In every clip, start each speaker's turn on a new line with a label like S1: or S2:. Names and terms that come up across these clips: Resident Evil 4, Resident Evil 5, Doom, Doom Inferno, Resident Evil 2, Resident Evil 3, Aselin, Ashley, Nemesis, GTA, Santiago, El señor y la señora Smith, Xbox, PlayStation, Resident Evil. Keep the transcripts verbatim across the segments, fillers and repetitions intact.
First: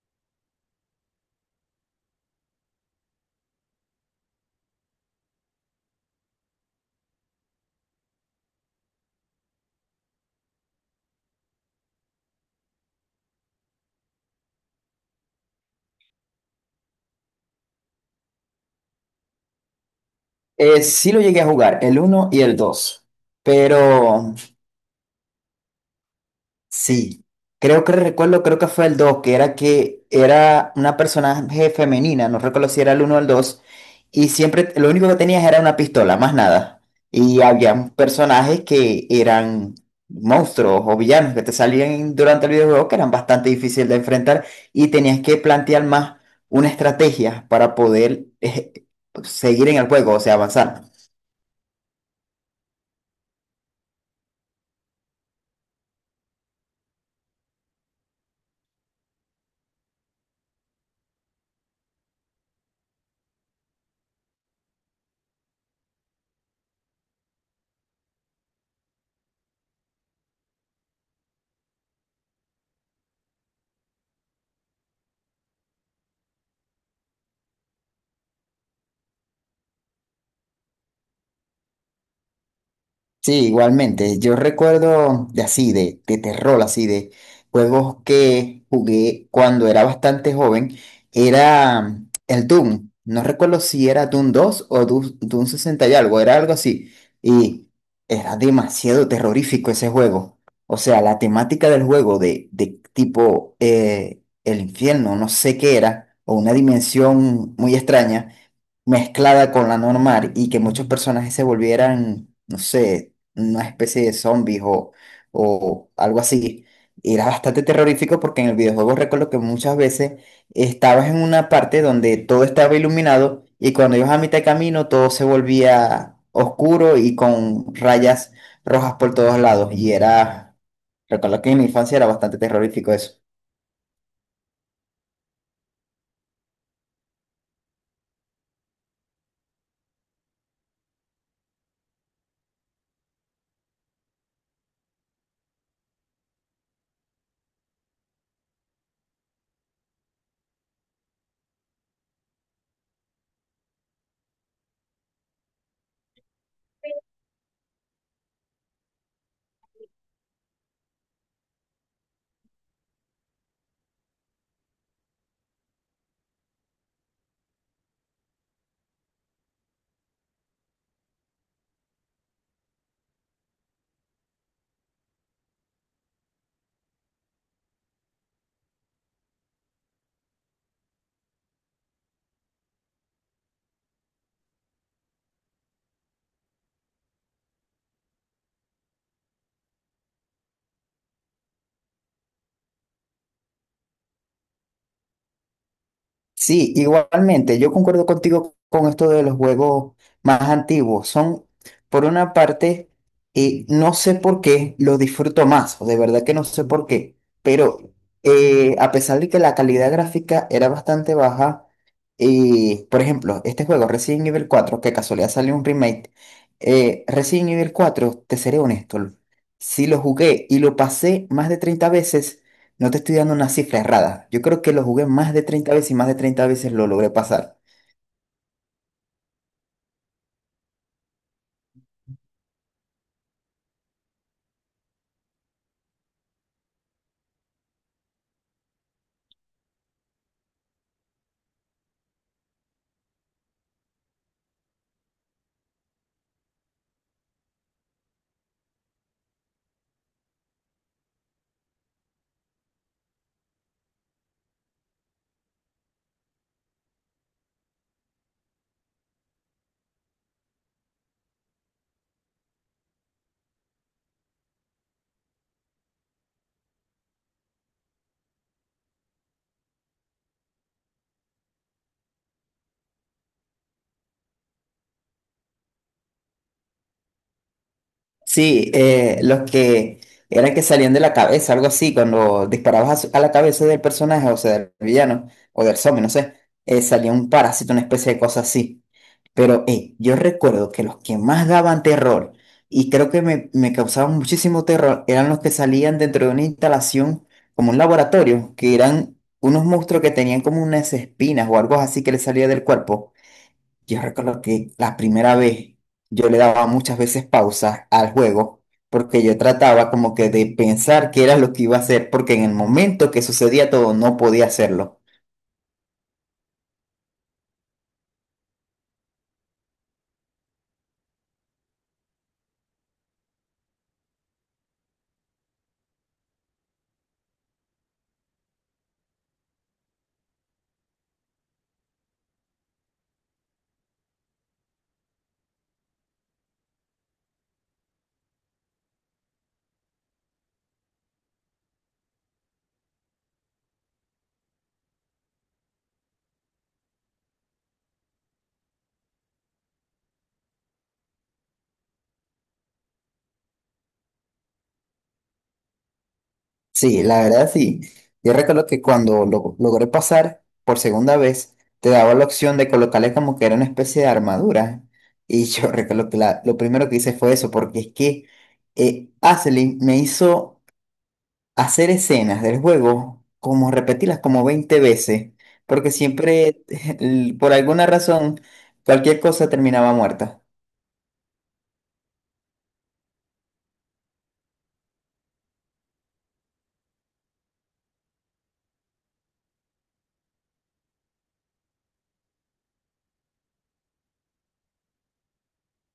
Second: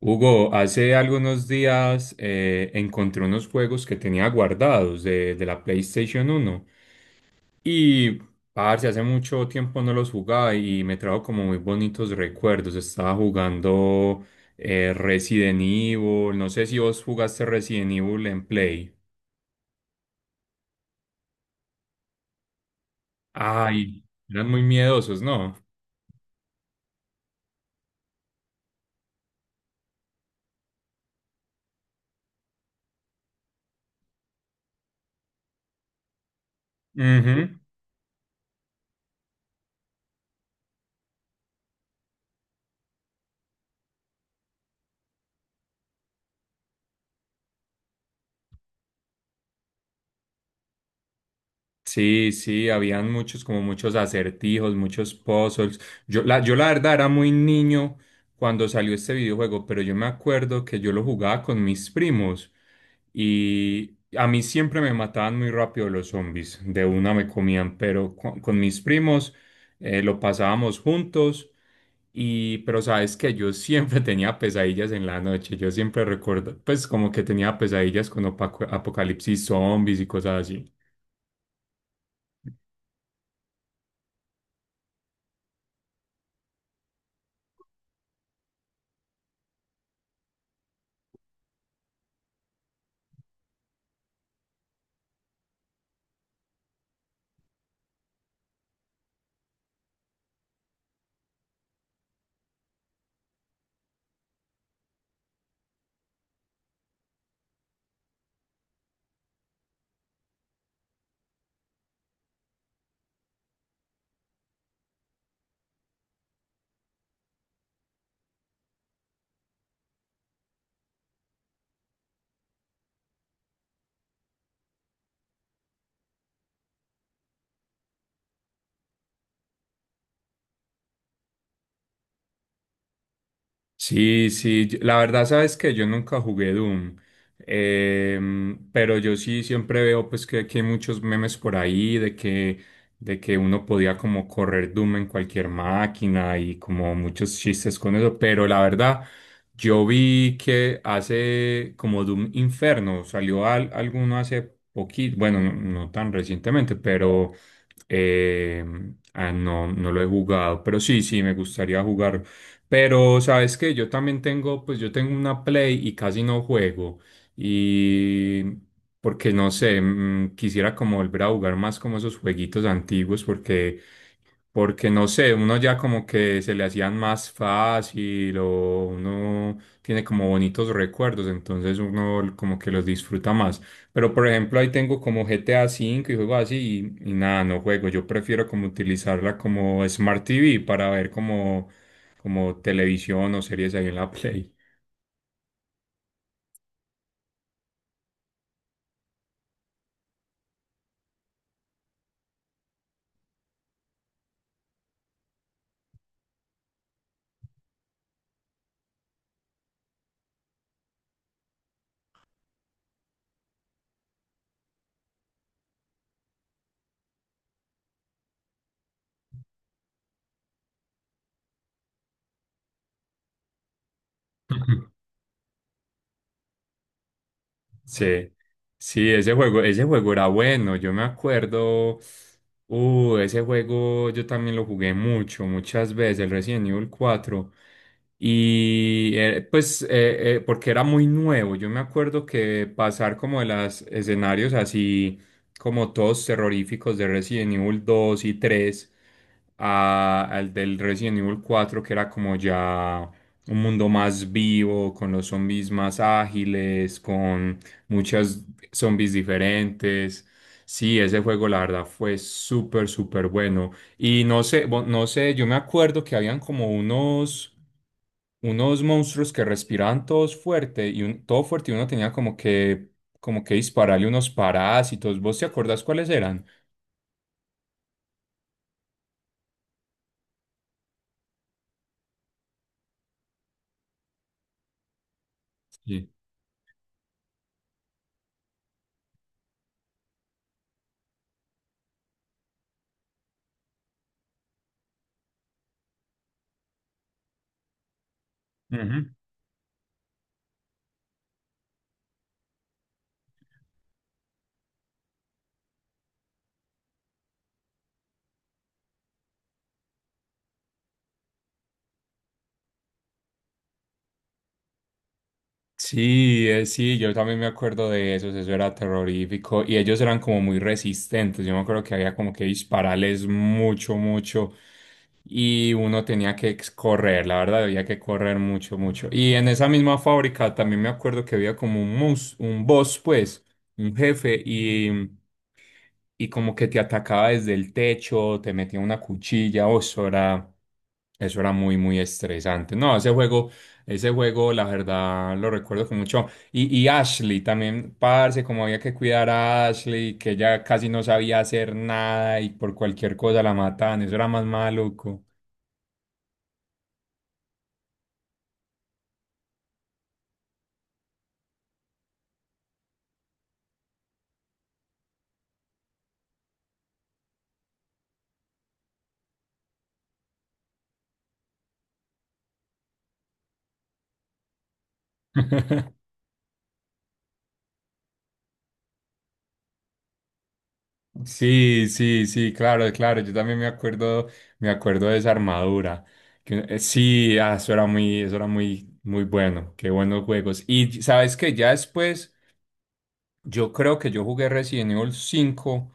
S1: Hugo, hace algunos días eh, encontré unos juegos que tenía guardados de, de la PlayStation uno y, parce, hace mucho tiempo no los jugaba y me trajo como muy bonitos recuerdos. Estaba jugando eh, Resident Evil, no sé si vos jugaste Resident Evil en Play.
S2: Eh, sí lo llegué a jugar, el uno y el dos,
S1: Ay,
S2: pero
S1: eran muy miedosos, ¿no?
S2: sí, creo que recuerdo, creo que fue el dos, que era que era una personaje femenina, no recuerdo si era el uno o el dos, y siempre lo único que tenías era una pistola, más nada. Y
S1: Ujú.
S2: había personajes que eran monstruos o villanos que te salían durante el videojuego que eran bastante difíciles de enfrentar y tenías que plantear más una estrategia para poder eh, seguir en el juego, o sea, avanzar.
S1: Sí, sí, habían muchos, como muchos acertijos, muchos puzzles. Yo la, yo la verdad era muy niño cuando salió este videojuego, pero yo me acuerdo que yo lo jugaba con mis primos y a mí siempre me mataban muy rápido los zombies, de una me comían, pero con, con mis primos eh, lo pasábamos juntos y, pero sabes que yo siempre tenía pesadillas en la noche, yo siempre recuerdo, pues como que tenía pesadillas con apaco- apocalipsis zombies y cosas así.
S2: Sí, igualmente. Yo recuerdo de así, de, de terror, así, de juegos que jugué cuando era bastante joven. Era el Doom. No recuerdo si era Doom dos o Doom, Doom sesenta y algo, era algo así. Y era demasiado terrorífico ese juego. O sea, la temática del juego de, de tipo eh, el infierno, no sé qué era, o una dimensión muy extraña mezclada con la normal y que muchos personajes se volvieran, no sé, una especie de zombies o, o algo así. Y era bastante terrorífico porque en el videojuego recuerdo que muchas veces estabas en una parte donde todo estaba iluminado y cuando ibas a mitad de camino todo se volvía oscuro y con rayas rojas por todos lados. Y era, recuerdo que en mi infancia era bastante terrorífico eso.
S1: Sí, sí, yo- la verdad sabes que yo nunca jugué Doom, em, pero yo sí siempre veo pues que, que hay muchos memes por ahí de que, de que uno podía como correr Doom en cualquier máquina y como muchos chistes con eso, pero la verdad yo vi que hace como Doom Inferno, salió al- alguno hace poquito, bueno, no, no tan recientemente, pero em, ah, no, no lo he jugado, pero sí, sí, me gustaría jugar, pero sabes que yo también tengo, pues yo tengo una Play y casi no juego. Y porque no sé, mm, quisiera como volver a jugar más como esos jueguitos antiguos porque, porque no sé, uno ya como que se le hacían más fácil o uno tiene como bonitos recuerdos, entonces uno como que los disfruta más. Pero por ejemplo ahí tengo como G T A cinco y juego así y, y nada, no juego. Yo prefiero como utilizarla como Smart T V para ver como como televisión o series ahí en la Play.
S2: Sí, igualmente, yo concuerdo contigo con esto de los juegos más antiguos. Son, por una parte, eh, no sé por qué los disfruto más, o de verdad que no sé por qué, pero eh, a pesar de que la calidad gráfica era bastante baja, eh, por ejemplo, este juego Resident Evil cuatro, que casualidad salió un remake, eh, Resident Evil cuatro, te seré honesto, si lo jugué y lo pasé más de treinta veces, no te estoy dando una cifra errada. Yo creo que lo jugué más de treinta veces y más de treinta veces lo logré pasar.
S1: Sí, sí, ese juego, ese juego era bueno, yo me acuerdo, uh, ese juego yo también lo jugué mucho, muchas veces, el Resident Evil cuatro y eh, pues eh, eh, porque era muy nuevo, yo me acuerdo que pasar como de los escenarios así como todos terroríficos de Resident Evil dos y tres a- al del Resident Evil cuatro que era como ya un mundo más vivo, con los zombies más ágiles, con muchas zombies diferentes. Sí, ese juego la verdad fue súper, súper bueno. Y no sé, bo- no sé, yo me acuerdo que habían como unos, unos monstruos que respiraban todos fuerte y un, todo fuerte y uno tenía como que, como que dispararle unos parásitos. ¿Vos te acordás cuáles eran?
S2: Sí, eh, los que eran que salían de la cabeza, algo así, cuando disparabas a, su- a la cabeza del personaje, o sea, del villano, o del zombie,
S1: Sí.
S2: no sé, eh, salía un parásito, una especie de cosa así. Pero eh, yo recuerdo que los que más daban terror, y creo que me, me causaban muchísimo terror, eran los que salían dentro de una instalación, como un laboratorio, que eran unos monstruos que tenían como unas espinas o algo así que les salía del cuerpo. Yo recuerdo que la primera vez yo le daba muchas veces pausa al juego porque yo trataba como que de pensar qué era lo que iba a hacer porque en el momento que sucedía todo no podía hacerlo.
S1: Sí, eh, sí, yo también me acuerdo de esos, eso era terrorífico y ellos eran como muy resistentes, yo me acuerdo que había como que dispararles mucho, mucho y uno tenía que ex- correr, la verdad había que correr mucho, mucho. Y en esa misma fábrica también me acuerdo que había como un, mus- un boss, pues, un jefe y, y como que te atacaba desde el techo, te metía una cuchilla, o eso era, eso era muy, muy estresante. No, ese juego... Ese juego, la verdad, lo recuerdo con mucho. Y, y Ashley también, parce, como había que cuidar a Ashley, que ella casi no sabía hacer nada y por cualquier cosa la mataban, eso era más maluco.
S2: Sí, la verdad sí. Yo recuerdo que cuando lo logré pasar por segunda vez, te daba la opción de colocarle como que era una especie de armadura. Y yo recuerdo que la- lo primero que hice fue eso porque es que eh, Aselin me hizo hacer escenas del juego, como repetirlas como veinte veces, porque siempre, el- por alguna razón, cualquier cosa terminaba muerta.
S1: Sí, sí, sí, claro, claro, yo también me acuerdo, me acuerdo de esa armadura. Que, eh, sí, ah, eso era muy, eso era muy, muy bueno, qué buenos juegos. Y sabes que ya después. Yo creo que yo jugué Resident Evil cinco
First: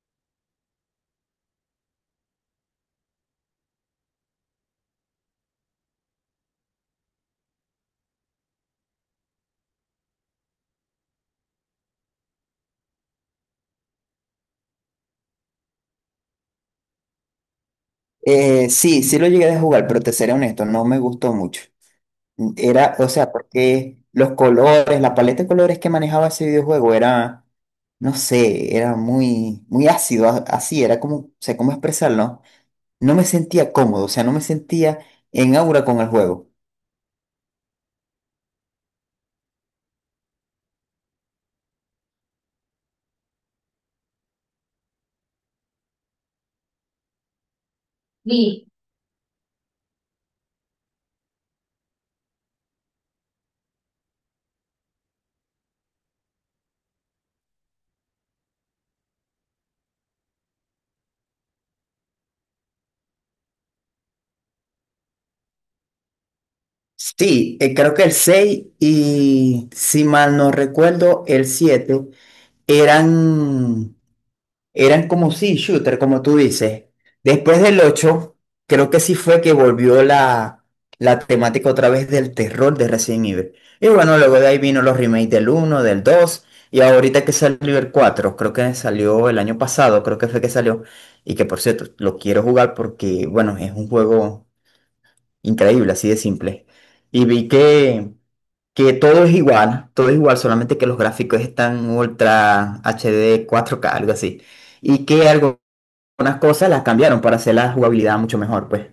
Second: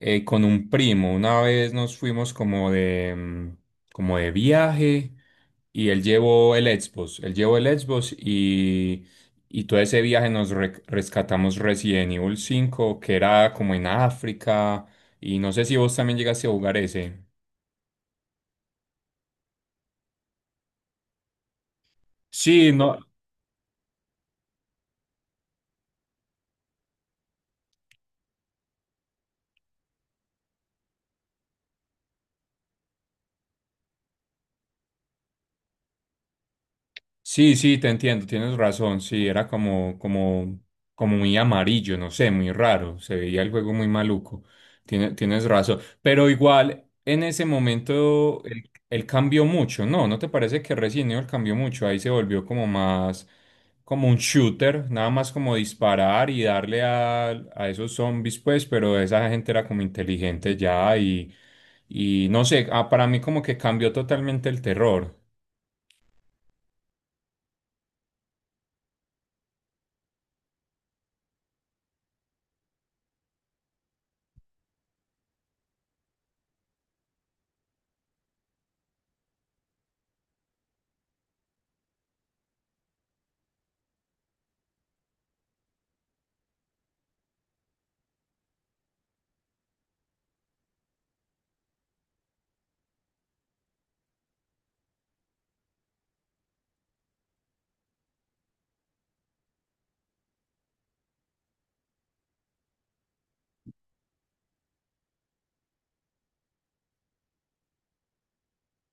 S1: eh, con un primo. Una vez nos fuimos como de, mm, como de viaje y él llevó el Xbox. Él llevó el Xbox y, y todo ese viaje nos re- rescatamos Resident Evil cinco que era como en África. Y no sé si vos también llegaste a jugar ese.
S2: Eh, sí, sí lo llegué a jugar, pero te seré honesto, no me gustó mucho.
S1: Sí,
S2: Era,
S1: no.
S2: o sea, porque los colores, la paleta de colores que manejaba ese videojuego era, no sé, era muy, muy ácido, a- así, era como, o sea, cómo expresarlo. No me sentía cómodo, o sea, no me sentía en aura con el juego.
S1: Sí, sí, te entiendo, tienes razón, sí, era como, como, como muy amarillo, no sé, muy raro, se veía el juego muy maluco, tiene- tienes razón, pero igual en ese momento él, él cambió mucho, ¿no? ¿No te parece que Resident Evil cambió mucho? Ahí se volvió como más, como un shooter, nada más como disparar y darle a, a esos zombies, pues, pero esa gente era como inteligente ya y, y no sé, ah, para mí como que cambió totalmente el terror.
S2: Sí, eh, creo que el seis y si mal no recuerdo, el siete eran, eran como sí, shooter, como tú dices. Después del ocho creo que sí fue que volvió la, la temática otra vez del terror de Resident Evil. Y bueno, luego de ahí vino los remakes del uno, del dos y ahorita que salió el cuatro creo que salió el año pasado, creo que fue que salió. Y que por cierto, lo quiero jugar porque, bueno, es un juego increíble, así de simple. Y vi que que todo es igual, todo es igual, solamente que los gráficos están ultra H D cuatro K, algo así. Y que algo- algunas cosas las cambiaron para hacer la jugabilidad mucho mejor, pues.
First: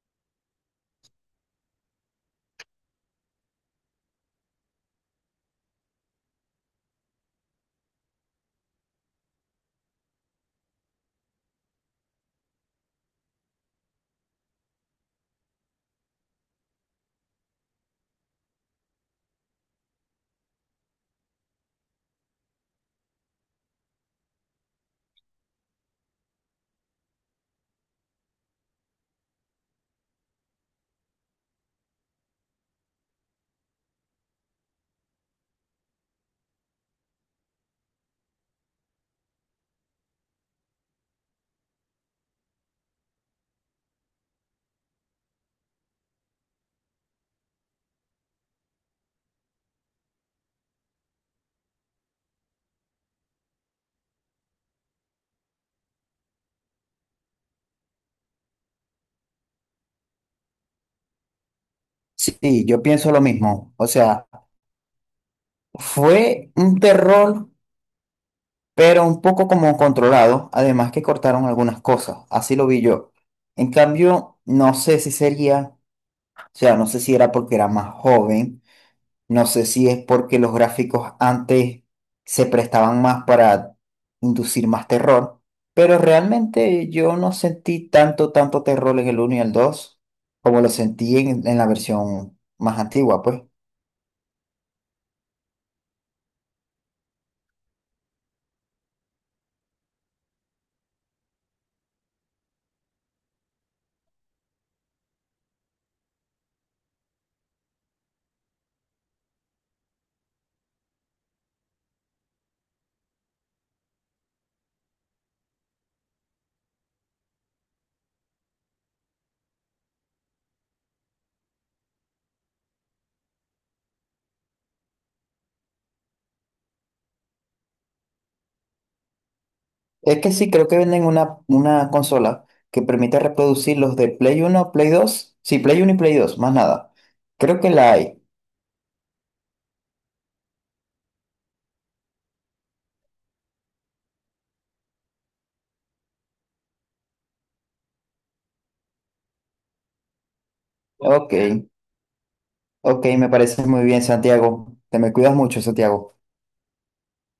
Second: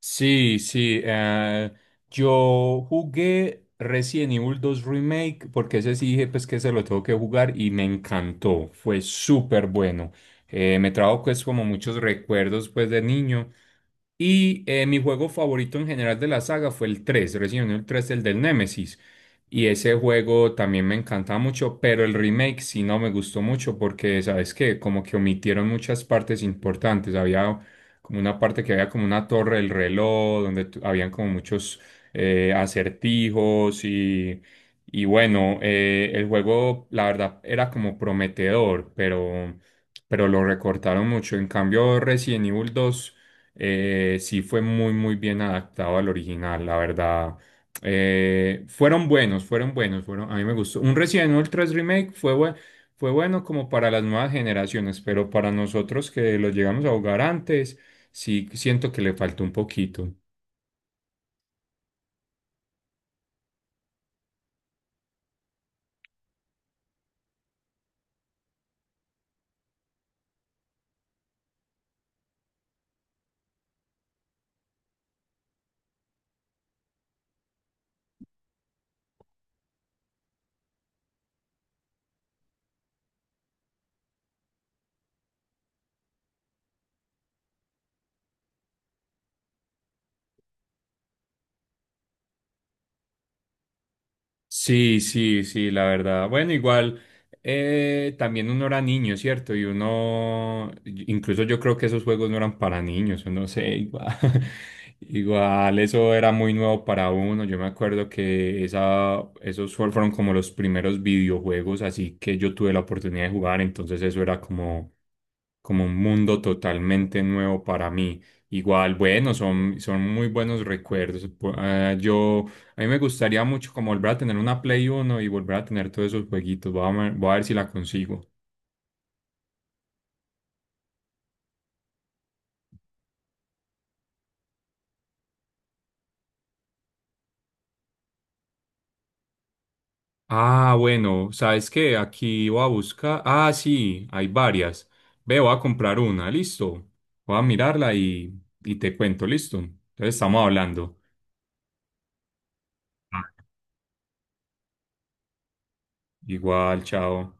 S1: Sí, sí. eh, yo jugué Resident Evil dos Remake porque ese sí dije pues que se lo tengo que jugar y me encantó. Fue súper bueno. Eh, me trajo pues como muchos recuerdos pues de niño. Y eh, mi juego favorito en general de la saga fue el tres, Resident Evil tres, el del Nemesis. Y ese juego también me encantaba mucho, pero el remake sí no me gustó mucho porque, ¿sabes qué? Como que omitieron muchas partes importantes. Había como una parte que había como una torre del reloj, donde tu- habían como muchos eh, acertijos y, y bueno, eh, el juego la verdad era como prometedor, pero, pero lo recortaron mucho. En cambio, Resident Evil dos eh, sí fue muy, muy bien adaptado al original, la verdad. Eh, fueron buenos, fueron buenos, fueron, a mí me gustó. Un Resident Evil tres Remake fue bueno, fue bueno como para las nuevas generaciones, pero para nosotros que lo llegamos a jugar antes, sí siento que le falta un poquito.
S2: Sí, yo pienso lo mismo. O sea, fue un terror, pero un poco como controlado. Además que cortaron algunas cosas. Así lo vi yo. En cambio, no sé si sería, o sea, no sé si era porque era más joven. No sé si es porque los gráficos antes se prestaban más para inducir más terror, pero realmente yo no sentí tanto, tanto terror en el uno y el dos como lo sentí en, en la versión más antigua, pues.
S1: Sí, sí, sí, la verdad. Bueno, igual eh, también uno era niño, ¿cierto? Y uno, incluso yo creo que esos juegos no eran para niños, yo no sé, igual, igual eso era muy nuevo para uno. Yo me acuerdo que esa, esos fue- fueron como los primeros videojuegos, así que yo tuve la oportunidad de jugar, entonces eso era como, como un mundo totalmente nuevo para mí. Igual, bueno, son, son muy buenos recuerdos. Pu- ah, yo a mí me gustaría mucho como volver a tener una Play Uno y volver a tener todos esos jueguitos. Voy a, ver- voy a ver si la consigo.
S2: Es que sí, creo que venden una, una consola que permite reproducir los de Play uno Play dos sí, Play uno y Play dos más nada. Creo que la hay.
S1: Ah, bueno, ¿sabes qué? Aquí voy a buscar. Ah, sí, hay varias. Ve, voy a comprar una, listo. Voy a mirarla y, y te cuento, listo. Entonces estamos hablando.
S2: Ok, ok,
S1: Ah.
S2: me parece muy bien, Santiago. Te me cuidas mucho, Santiago.
S1: Igual, chao.